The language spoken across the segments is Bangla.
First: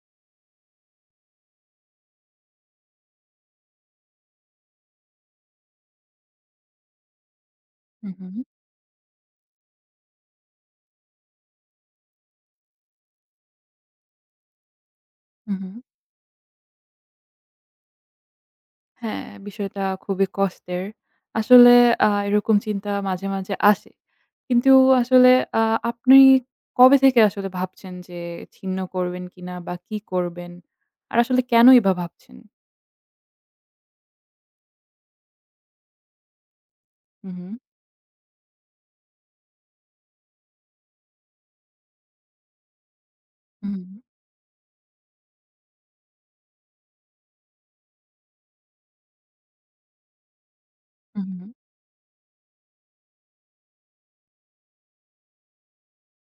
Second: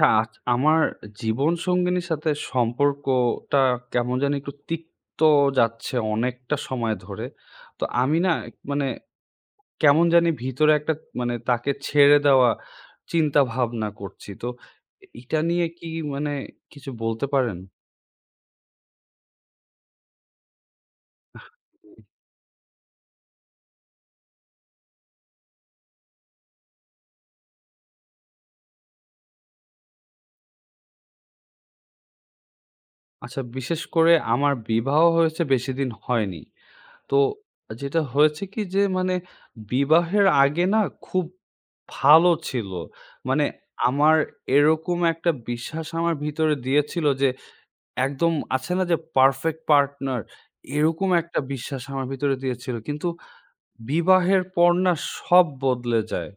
হ্যাঁ, আমার জীবন সঙ্গিনীর সাথে সম্পর্কটা কেমন জানি একটু তিক্ত যাচ্ছে অনেকটা সময় ধরে। তো হু, আমি হু, না মানে কেমন জানি ভিতরে একটা তাকে ছেড়ে দেওয়া চিন্তা ভাবনা করছি। তো এটা হু, নিয়ে হু। কি মানে কিছু বলতে পারেন? হ্যাঁ, বিষয়টা খুবই কষ্টের। আসলে এরকম চিন্তা মাঝে, মাঝে আসে। কিন্তু আসলে আ আপনি কবে থেকে আসলে ভাবছেন যে ছিন্ন করবেন কিনা বা কি করবেন? আর আসলে কেনই বা ভাবছেন? আচ্ছা, বিশেষ করে আমার বিবাহ হয়েছে বেশিদিন হয়নি। তো হু, হু, যেটা হয়েছে কি যে বিবাহের আগে না খুব ভালো ছিল। মানে হু, আমার এরকম একটা বিশ্বাস আমার ভিতরে দিয়েছিল যে একদম আছে না যে পারফেক্ট পার্টনার এরকম হু, একটা হু, বিশ্বাস আমার ভিতরে দিয়েছিল। কিন্তু বিবাহের পর না সব বদলে যায়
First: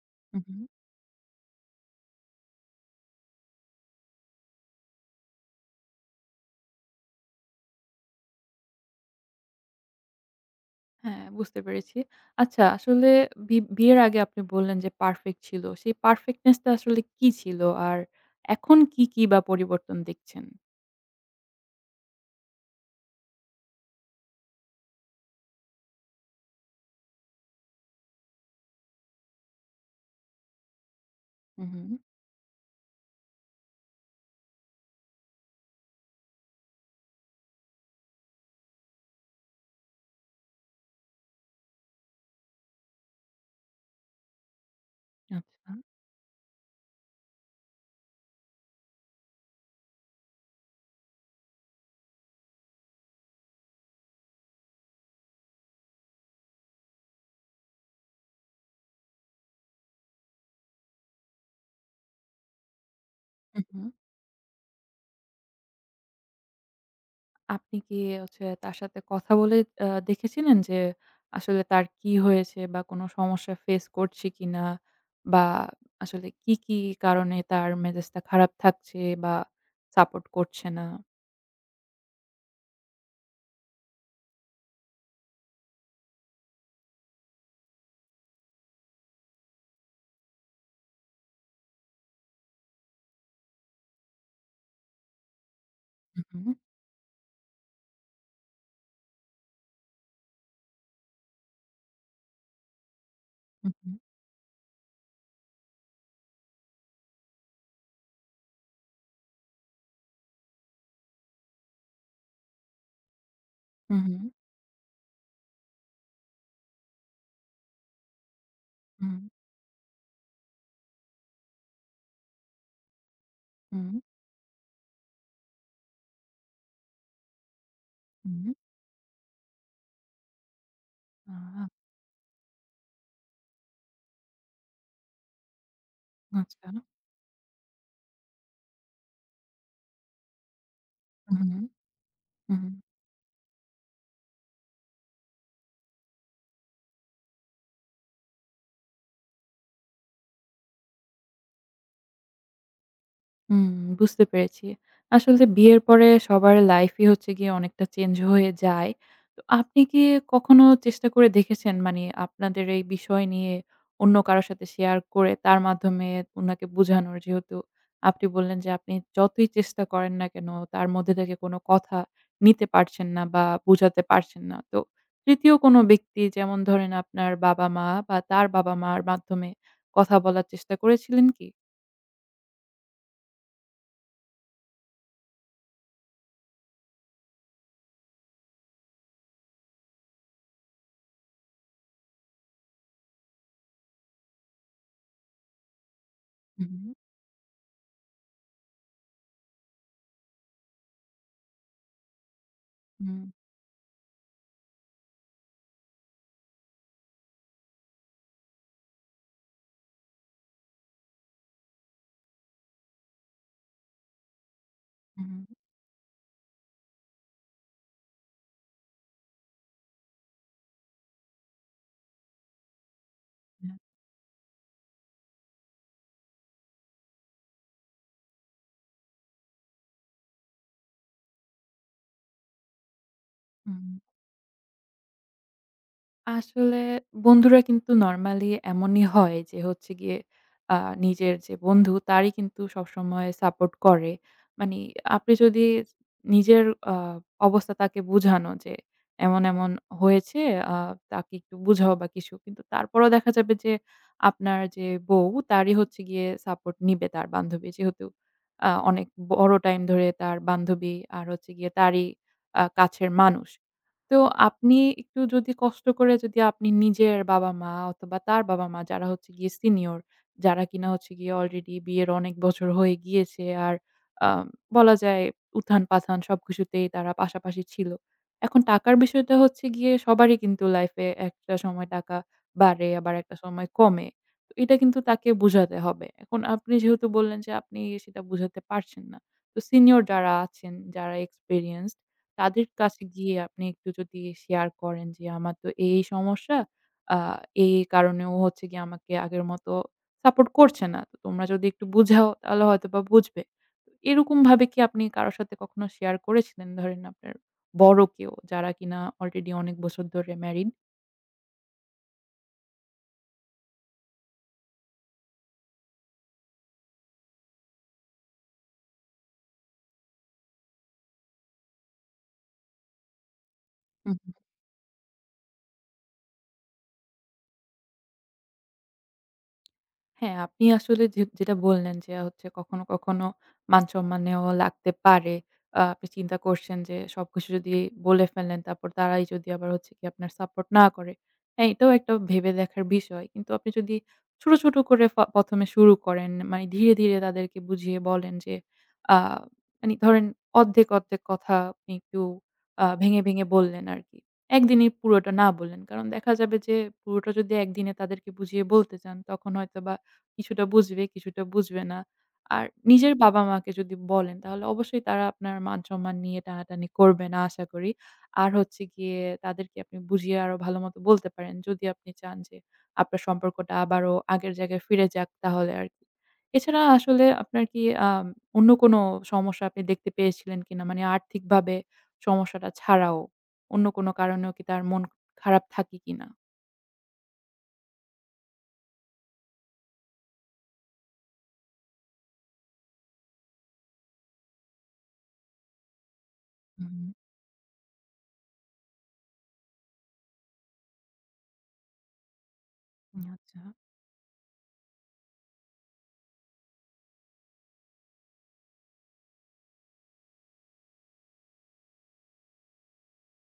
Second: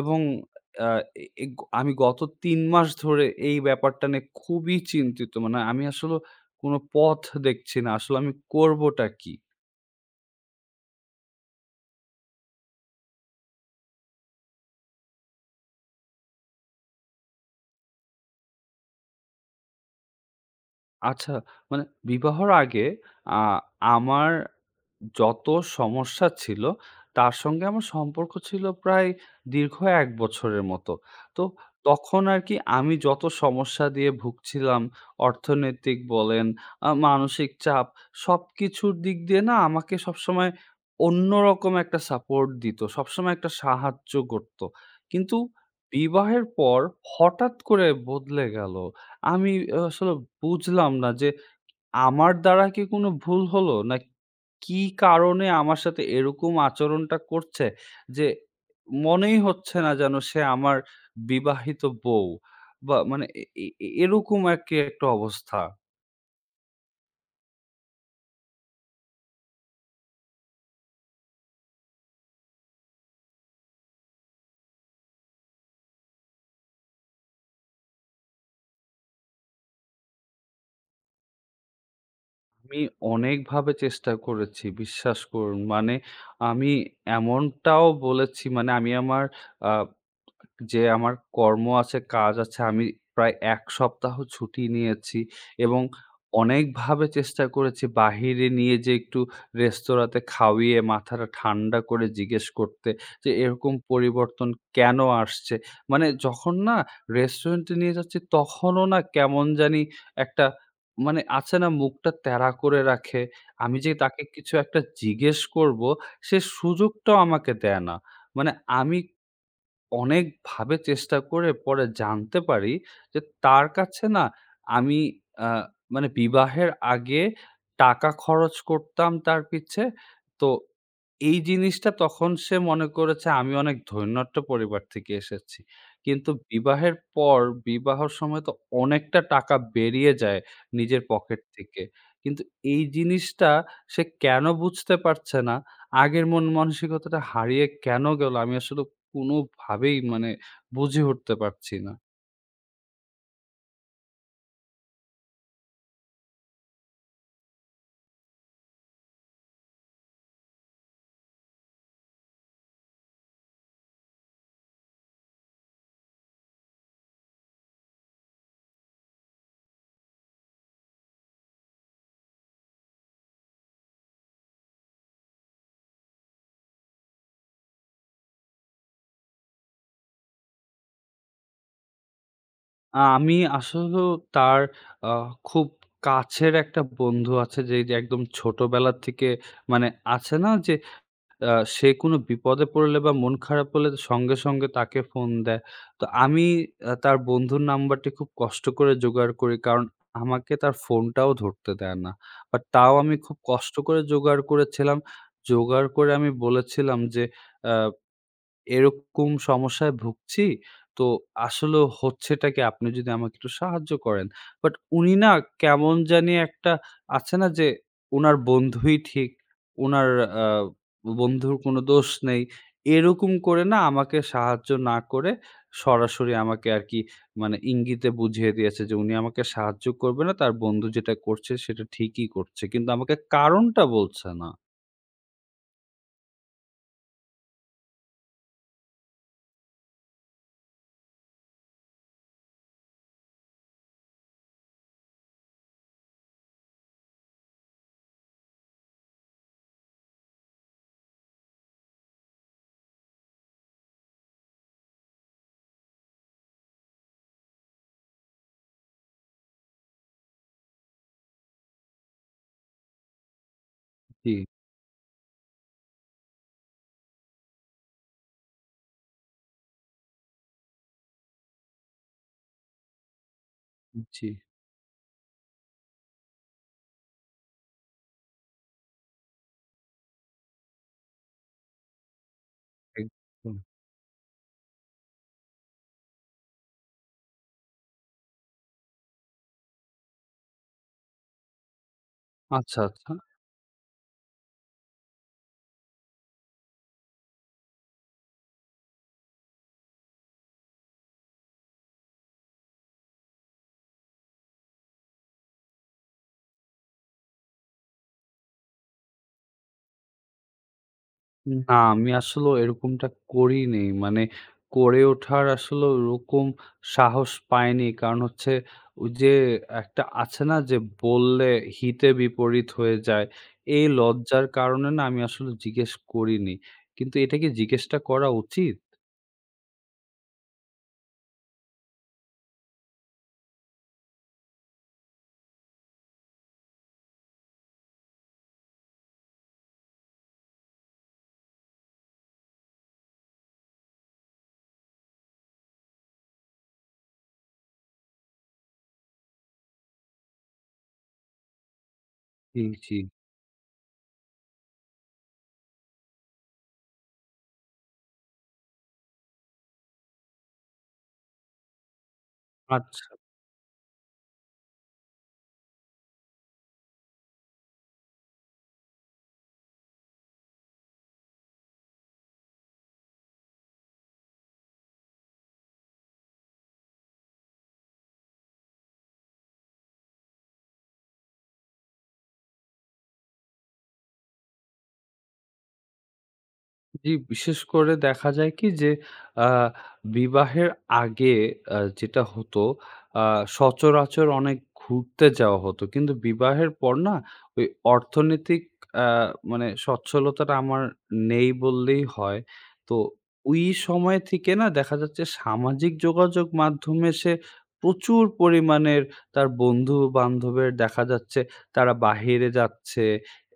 এবং হু, হু। আ এ এ আমি গত ৩ মাস ধরে এই ব্যাপারটা নিয়ে খুবই চিন্তিত। মানে আমি আসলে কোনো পথ দেখছি না। আসলে আমি করবোটা কি? হ্যাঁ, বুঝতে পেরেছি। আচ্ছা আসলে বিয়ের আগে আপনি বললেন যে পারফেক্ট ছিল। সেই পারফেক্টনেস টা আসলে কি ছিল? আর এখন কি, কি বা পরিবর্তন দেখছেন? আচ্ছা, মানে বিবাহর আগে আ আমার যত সমস্যা ছিল, তার সঙ্গে আমার সম্পর্ক ছিল প্রায় দীর্ঘ ১ বছরের মতো। তো হু, হু। তখন আরকি আমি যত সমস্যা দিয়ে ভুগছিলাম, অর্থনৈতিক বলেন, মানসিক চাপ, সবকিছুর দিক দিয়ে না আমাকে সবসময় অন্যরকম একটা সাপোর্ট দিত। সবসময় একটা সাহায্য করত। কিন্তু আচ্ছা। বিবাহের পর হঠাৎ করে বদলে গেল। আমি আসলে বুঝলাম না যে আমার দ্বারা কি কোনো ভুল হলো? না কি কারণে আমার সাথে এরকম আচরণটা করছে? যে মনেই হচ্ছে না যেন সে আমার বিবাহিত বউ। বা মানে এ হু, এ হু। এ- এরকম আরকি একটা অবস্থা। আপনি কি হচ্ছে তার সাথে কথা বলে দেখেছিলেন যে আসলে তার কি হয়েছে বা কোন সমস্যা ফেস করছে কিনা? বা আসলে কি, কি কারণে তার মেজাজটা খারাপ থাকছে বা সাপোর্ট করছে না? আমি অনেকভাবে চেষ্টা করেছি, বিশ্বাস করুন। মানে আমি এমনটাও বলেছি, মানে আমি আমার আ যে আমার কর্ম আছে, কাজ আছে। আমি প্রায় ১ সপ্তাহ ছুটি নিয়েছি এবং হু, হু, অনেকভাবে চেষ্টা করেছি বাহিরে নিয়ে যে একটু রেস্তোরাঁতে খাওয়িয়ে মাথাটা ঠান্ডা করে জিজ্ঞেস করতে যে, হু, "এরকম হু, পরিবর্তন কেন আসছে?" মানে যখন না রেস্টুরেন্টে নিয়ে যাচ্ছি তখনও না কেমন জানি একটা, মানে আছে না মুখটা ত্যাড়া করে রাখে। আমি যে হু, তাকে কিছু একটা জিজ্ঞেস করব সে সুযোগটাও আমাকে দেয় না। মানে আমি হু, অনেকভাবে চেষ্টা করে পরে জানতে পারি যে তার হু, কাছে না আমি আ মানে বিবাহের আগে টাকা হু, হু। খরচ করতাম তার পিছে। তো আ এই জিনিসটা তখন সে মনে করেছে আমি অনেক ধৈর্ণট্য পরিবার থেকে এসেছি। কিন্তু আচ্ছা। বিবাহের পর বিবাহর সময় তো অনেকটা টাকা বেরিয়ে যায় নিজের হু, পকেট হু, থেকে। কিন্তু হু। এই জিনিসটা সে কেন বুঝতে পারছে না? আগের মন মানসিকতাটা হারিয়ে কেন গেল? আমি আসলে কোনোভাবেই মানে বুঝে উঠতে পারছি না। হুম, বুঝতে পেরেছি। আসলে বিয়ের পরে সবার লাইফই হচ্ছে গিয়ে অনেকটা চেঞ্জ হয়ে যায়। তো আপনি কি কখনো চেষ্টা করে দেখেছেন মানে আপনাদের এই বিষয় নিয়ে অন্য কারো সাথে শেয়ার করে তার মাধ্যমে উনাকে বুঝানোর? যেহেতু আপনি বললেন যে আপনি যতই চেষ্টা করেন না কেন তার মধ্যে থেকে কোনো কথা নিতে পারছেন না বা বুঝাতে পারছেন না। তো ৩য় কোনো ব্যক্তি যেমন ধরেন আপনার বাবা-মা বা তার বাবা-মার মাধ্যমে কথা বলার চেষ্টা করেছিলেন কি? আমি আসলেও তার আ খুব কাছের একটা বন্ধু আছে যে, যে একদম ছোটবেলা থেকে মানে আছে না যে সে কোনো বিপদে পড়লে বা মন খারাপ হলে সঙ্গে, সঙ্গে তাকে ফোন দেয়। তো আমি হুম, তার বন্ধুর নাম্বারটি খুব কষ্ট করে জোগাড় করি। কারণ আমাকে তার ফোনটাও ধরতে দেয় না। বাট তাও আমি হুম, খুব কষ্ট করে জোগাড় করেছিলাম। জোগাড় করে আমি বলেছিলাম যে আ এরকম সমস্যায় ভুগছি। তো আসলে হচ্ছেটা কি? আপনি যদি আমাকে একটু সাহায্য করেন। বাট উনি না হুম। কেমন জানি একটা আছে না যে উনার বন্ধুই ঠিক, উনার আ বন্ধুর কোনো দোষ নেই। এরকম করে না। না আমাকে সাহায্য না করে সরাসরি আমাকে আরকি মানে ইঙ্গিতে বুঝিয়ে দিয়েছে যে উনি আমাকে সাহায্য করবে না। তার বন্ধু যেটা করছে সেটা ঠিকই করছে। কিন্তু আমাকে কারণটা হুম, বলছে না। আসলে বন্ধুরা কিন্তু নরমালি এমনই হয় যে হচ্ছে গিয়ে আ নিজের যে বন্ধু তারই কিন্তু সবসময় সাপোর্ট করে। মানি আপনি যদি নিজের আ অবস্থা তাকে বুঝানো যে এমন, এমন হয়েছে আ তাকে একটু বুঝাও বা কিছু। কিন্তু তারপরেও দেখা যাবে যে আপনার যে বউ তারই হচ্ছে গিয়ে সাপোর্ট নিবে তার বান্ধবী। যেহেতু অনেক বড় টাইম ধরে তার বান্ধবী আর হচ্ছে গিয়ে তারই কাছের মানুষ। তো জি, আপনি একটু যদি কষ্ট করে যদি আপনি নিজের বাবা-মা অথবা তার বাবা-মা যারা হচ্ছে গিয়ে সিনিয়র, যারা কিনা হচ্ছে গিয়ে অলরেডি বিয়ের অনেক বছর হয়ে গিয়েছে আর জি। আ বলা যায় উত্থান-পাথান সবকিছুতেই তারা পাশাপাশি ছিল। এখন টাকার বিষয়টা হচ্ছে গিয়ে সবারই কিন্তু লাইফে একটা সময় টাকা বাড়ে আবার একটা একদম। সময় কমে। তো এটা কিন্তু তাকে বুঝাতে হবে। এখন আপনি যেহেতু বললেন যে আপনি সেটা বুঝাতে পারছেন না। তো সিনিয়র যারা আছেন, যারা এক্সপেরিয়েন্স তাদের আচ্ছা, কাছে আচ্ছা। গিয়ে আপনি একটু যদি শেয়ার করেন যে, "আমার তো এই, এই সমস্যা। আ এই, এই কারণে ও হচ্ছে গিয়ে আমাকে আগের মতো সাপোর্ট করছে না। তো তোমরা যদি একটু বুঝাও তাহলে হয়তোবা বুঝবে।" এরকমভাবে কি আপনি কারো সাথে কখনো শেয়ার করেছিলেন? ধরেন আপনার বড় কেউ যারা কিনা অলরেডি অনেক বছর ধরে ম্যারিড? না, আমি আসলেও এরকমটা করিনি। মানে করে ওঠার আসলে ওরকম সাহস পাইনি। কারণ হচ্ছে ওই যে একটা আছে না যে বললে হিতে বিপরীত হয়ে যায়। এই লজ্জার কারণে না আমি আসলে জিজ্ঞেস করিনি। কিন্তু এটা কি জিজ্ঞেসটা করা উচিত? হ্যাঁ, আপনি আসলে যেটা বললেন যে হচ্ছে কখনো, কখনো মান-সম্মানেও লাগতে পারে। আপনি চিন্তা করছেন যে সবকিছু যদি বলে ফেলেন তারপর তারাই যদি আবার হচ্ছে গিয়ে আপনার সাপোর্ট না করে। হ্যাঁ, এটাও একটা ভেবে দেখার বিষয়। কিন্তু আপনি যদি ছোট, ছোট করে ১ম এ শুরু করেন মানে ধীরে, ধীরে তাদেরকে বুঝিয়ে বলেন যে আ মানে ধরেন অর্ধেক, অর্ধেক কথা আপনি একটু জি, জি। ভেঙে, ভেঙে বললেন আরকি। একদিনেই পুরোটা না বললেন। কারণ দেখা যাবে যে পুরোটা যদি একদিনে তাদেরকে বুঝিয়ে বলতে চান তখন হয়তোবা কিছুটা বুঝবে, কিছুটা বুঝবে না। আর আচ্ছা। নিজের বাবা-মাকে যদি বলেন তাহলে অবশ্যই তারা আপনার মান-সম্মান নিয়ে টানাটানি করবে না আশা করি। আর হচ্ছে গিয়ে তাদেরকে আপনি বুঝিয়ে আরো ভালোমতো বলতে পারেন। যদি আপনি চান যে আপনার সম্পর্কটা আবারও আগের জায়গায় ফিরে যাক তাহলে আরকি। এছাড়া আসলে আপনার কি আম অন্য কোনো সমস্যা আপনি দেখতে পেয়েছিলেন কিনা? মানে আর্থিকভাবে সমস্যাটা ছাড়াও অন্য কোনো কারণেও কি তার মন খারাপ থাকে কিনা? জি, বিশেষ করে দেখা যায় কি যে আ বিবাহের আগে যেটা হতো আ সচরাচর অনেক ঘুরতে যাওয়া হতো। কিন্তু বিবাহের পর হুম, না ওই অর্থনৈতিক আ মানে সচ্ছলতাটা আমার নেই বললেই হয়। তো হুম, ওই আচ্ছা। সময় থেকে না দেখা যাচ্ছে সামাজিক যোগাযোগ মাধ্যমে সে প্রচুর পরিমাণের তার বন্ধু-বান্ধবের দেখা যাচ্ছে তারা বাহিরে যাচ্ছে,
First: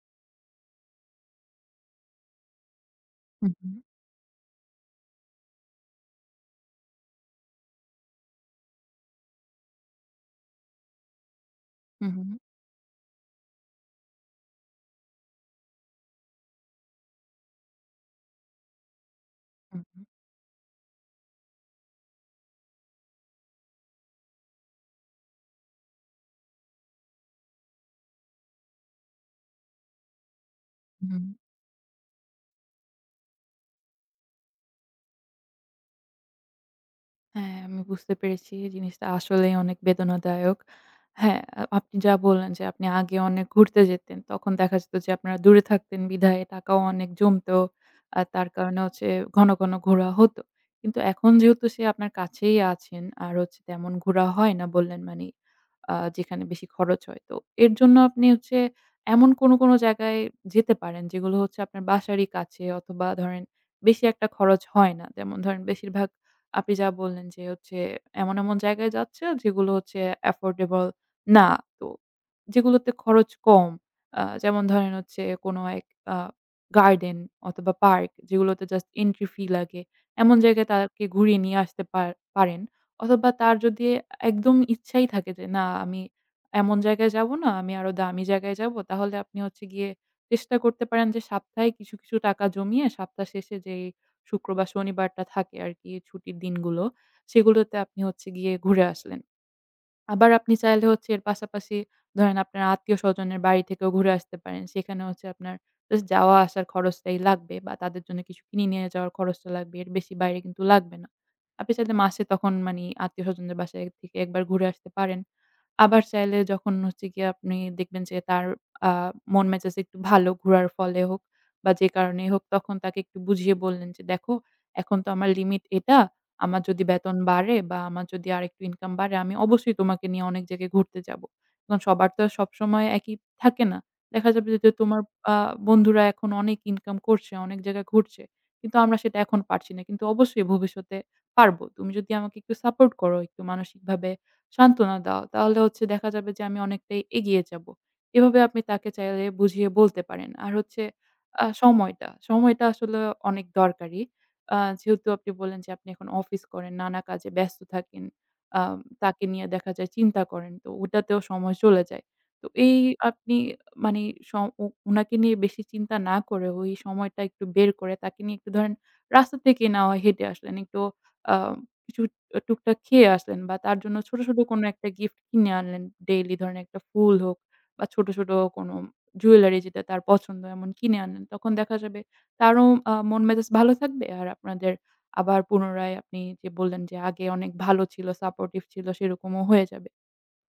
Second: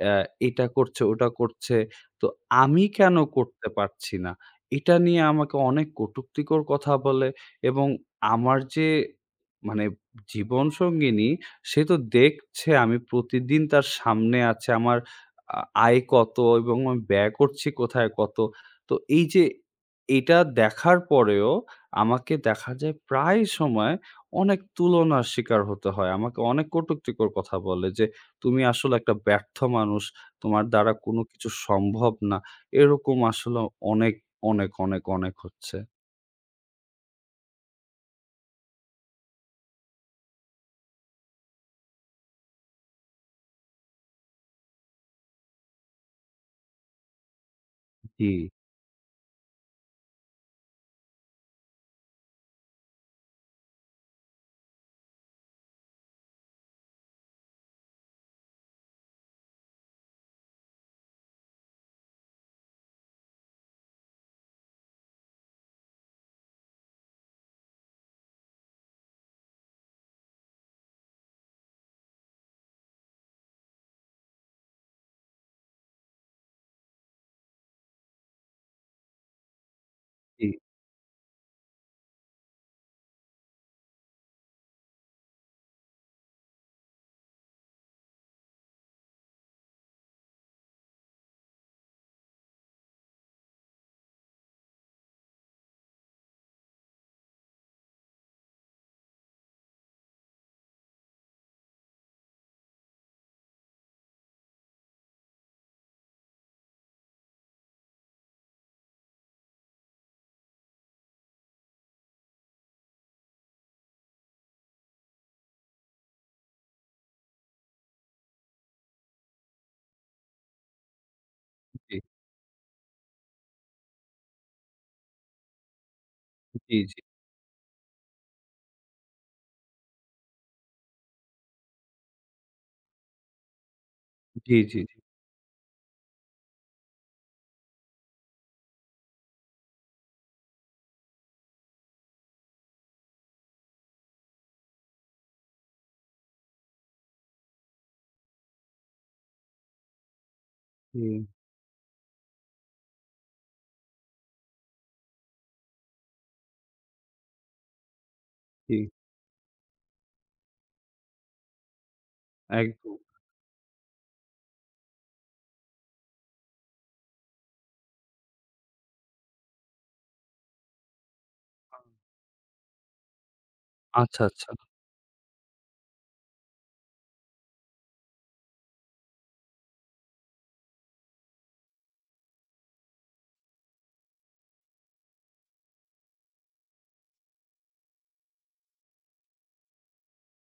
অ্যা এটা করছে, ওটা করছে। তো আমি কেন হুম, করতে হুম, পারছি না? এটা নিয়ে আমাকে অনেক কটুক্তিকর কথা বলে এবং আমার যে মানে জীবনসঙ্গিনী সে তো হুম, হুম, দেখছে আমি প্রতিদিন তার সামনে আছে আমার আ আয় কত এবং আমি ব্যয় করছি কোথায় কত। তো এই যে হুম, এটা দেখার পরেও আমাকে দেখা যায় প্রায় সময় অনেক তুলনার শিকার হতে হয়। আমাকে অনেক কটুক্তিকর কথা বলে যে, "তুমি আসলে একটা ব্যর্থ মানুষ। তোমার দ্বারা কোনো হুম। কিছু সম্ভব না। এরকম আসলে অনেক, অনেক, অনেক, অনেক হচ্ছে।" হ্যাঁ, আমি বুঝতে পেরেছি। জিনিসটা আসলেই অনেক বেদনাদায়ক। হ্যাঁ, আপনি যা বললেন যে আপনি আগে অনেক ঘুরতে যেতেন। তখন দেখা যেত যে আপনারা দূরে থাকতেন বিধায় টাকাও অনেক জমতো। আর জি, তার কারণে হচ্ছে ঘন, ঘন ঘোরা হতো। কিন্তু এখন যেহেতু সে আপনার কাছেই আছেন আর হচ্ছে তেমন ঘোরা হয় না বললেন মানি যেখানে বেশি খরচ হয়। তো এর জন্য আপনি হচ্ছে এমন কোনো, কোনো জায়গায় যেতে পারেন যেগুলো হচ্ছে আপনার বাসারই কাছে অথবা ধরেন বেশি একটা খরচ হয় না। যেমন ধরেন বেশিরভাগ আপনি যা বললেন যে হচ্ছে এমন, এমন জায়গায় যাচ্ছে যেগুলো হচ্ছে affordable না। তো যেগুলোতে খরচ কম। যেমন ধরেন হচ্ছে কোনো এক আ গার্ডেন অথবা পার্ক যেগুলোতে জাস্ট entry fee লাগে। এমন জি, জায়গায় তাকে ঘুরিয়ে নিয়ে আসতে পারেন। অথবা তার যদি একদম ইচ্ছাই থাকে যে না আমি এমন জায়গায় যাবো না, আমি আরো দামি জায়গায় যাবো। তাহলে আপনি হচ্ছে গিয়ে চেষ্টা করতে পারেন যে সপ্তাহে কিছু, কিছু টাকা জমিয়ে সপ্তাহ শেষে যেই শুক্র বা শনিবারটা থাকে আরকি ছুটির দিনগুলো, সেগুলোতে আপনি হচ্ছে গিয়ে ঘুরে আসলেন। আবার আপনি চাইলে হচ্ছে এর পাশাপাশি ধরেন আপনার আত্মীয়-স্বজনের বাড়ি থেকেও ঘুরে আসতে পারেন। সেখানে হচ্ছে আপনার জাস্ট যাওয়া আসার খরচটাই লাগবে বা তাদের জন্য কিছু কিনে নিয়ে যাওয়ার খরচটা লাগবে। এর বেশি বাইরে কিন্তু লাগবে না। আপনি চাইলে মাসে তখন মানি আত্মীয়-স্বজনদের বাসায় থেকে একবার ঘুরে আসতে পারেন। আবার চাইলে যখন হচ্ছে গিয়ে আপনি দেখবেন যে তার আ মন মেজাজ একটু ভালো ঘোরার ফলে হোক বা যে জি, কারণেই হোক তখন তাকে একটু বুঝিয়ে বললেন যে, "দেখো এখন তো আমার লিমিট এটা। জি, আমার জি, যদি জি, বেতন বাড়ে বা আমার যদি আরেকটু ইনকাম বাড়ে আমি অবশ্যই তোমাকে নিয়ে অনেক জায়গায় ঘুরতে যাবো। কারণ সবার তো আর সবসময় একই থাকে না। দেখা যাবে জি, যে জি, তোমার আ বন্ধুরা এখন অনেক ইনকাম করছে, অনেক জায়গায় ঘুরছে। কিন্তু আমরা সেটা এখন পারছি না। কিন্তু অবশ্যই ভবিষ্যতে পারবো। তুমি যদি আমাকে একটু সাপোর্ট করো, একটু মানসিকভাবে সান্ত্বনা দাও, তাহলে হচ্ছে দেখা যাবে যে আমি অনেকটাই এগিয়ে যাবো। এভাবে আপনি তাকে চাইলে বুঝিয়ে বলতে পারেন। আর হচ্ছে সময়টা, সময়টা আসলে অনেক দরকারি। যেহেতু আপনি বললেন যে আপনি এখন অফিস করেন, নানা কাজে ব্যস্ত থাকেন। আ জি, তাকে নিয়ে দেখা যায় চিন্তা করেন। তো ওটাতেও সময় চলে যায়। তো এই একদম। আপনি মানে স ও উনাকে নিয়ে বেশি চিন্তা না করে ওই সময়টা একটু বের করে তাকে নিয়ে একটু ধরেন রাস্তা থেকে না হয় হেঁটে আসলেন। একটু আ আ কিছু টুকটাক খেয়ে আসলেন বা তার জন্য ছোট, আচ্ছা, ছোট আচ্ছা। কোনো একটা গিফট কিনে আনলেন। ডেইলি ধরেন একটা ফুল হোক বা ছোট, ছোট কোনো জুয়েলারি যেটা তার পছন্দ এমন কিনে আনলেন। তখন দেখা যাবে তারও মন মেজাজ ভালো থাকবে। আর আপনাদের আবার পুনরায় আপনি যে বললেন যে আগে অনেক ভালো ছিল, সাপোর্টিভ ছিল সেরকমও হয়ে যাবে।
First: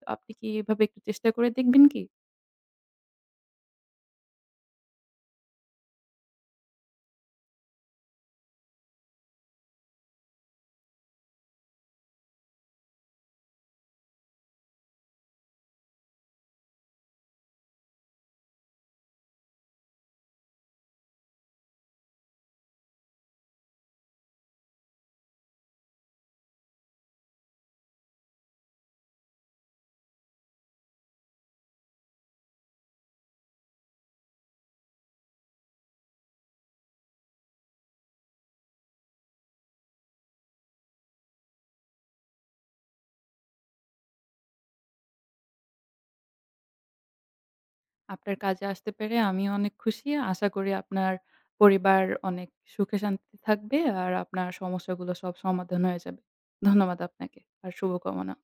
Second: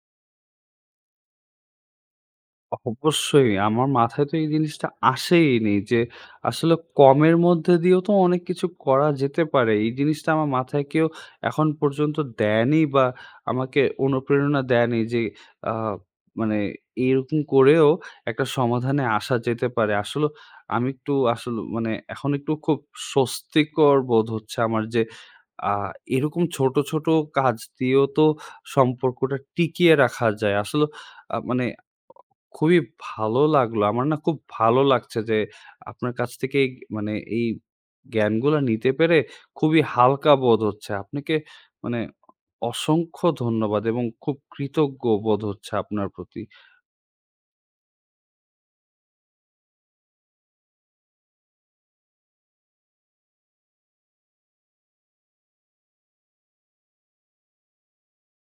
তো আপনি কি এভাবে একটু চেষ্টা করে দেখবেন কি? অবশ্যই আমার মাথায় তো এই জিনিসটা আসেইনি যে আসলে কমের মধ্যে দিয়েও তো অনেক কিছু করা যেতে পারে। এই জিনিসটা আমার মাথায় কেউ এখন পর্যন্ত দেয়নি বা আমাকে অনুপ্রেরণা দেয়নি যে আ মানে এরকম করেও একটা সমাধানে আসা যেতে পারে। আসলে আমি একটু আসলে মানে এখন একটু খুব স্বস্তিকর বোধ হচ্ছে আমার যে আ এরকম ছোট, ছোট কাজ দিয়েও তো সম্পর্কটা টিকিয়ে রাখা যায়। আসলে মানে খুবই ভালো লাগলো। আমার না খুব ভালো লাগছে যে আপনার কাছ থেকে এই মানে এই জ্ঞানগুলা নিতে পেরে খুবই হালকা বোধ হচ্ছে। আপনাকে মানে অসংখ্য ধন্যবাদ এবং খুব কৃতজ্ঞ বোধ হচ্ছে আপনার প্রতি। আপনার কাজে আসতে পেরে আমিও অনেক খুশি। আশা করি আপনার পরিবার অনেক সুখে শান্তিতে থাকবে আর আপনার সমস্যাগুলো সব সমাধান হয়ে যাবে। ধন্যবাদ আপনাকে আর শুভকামনা।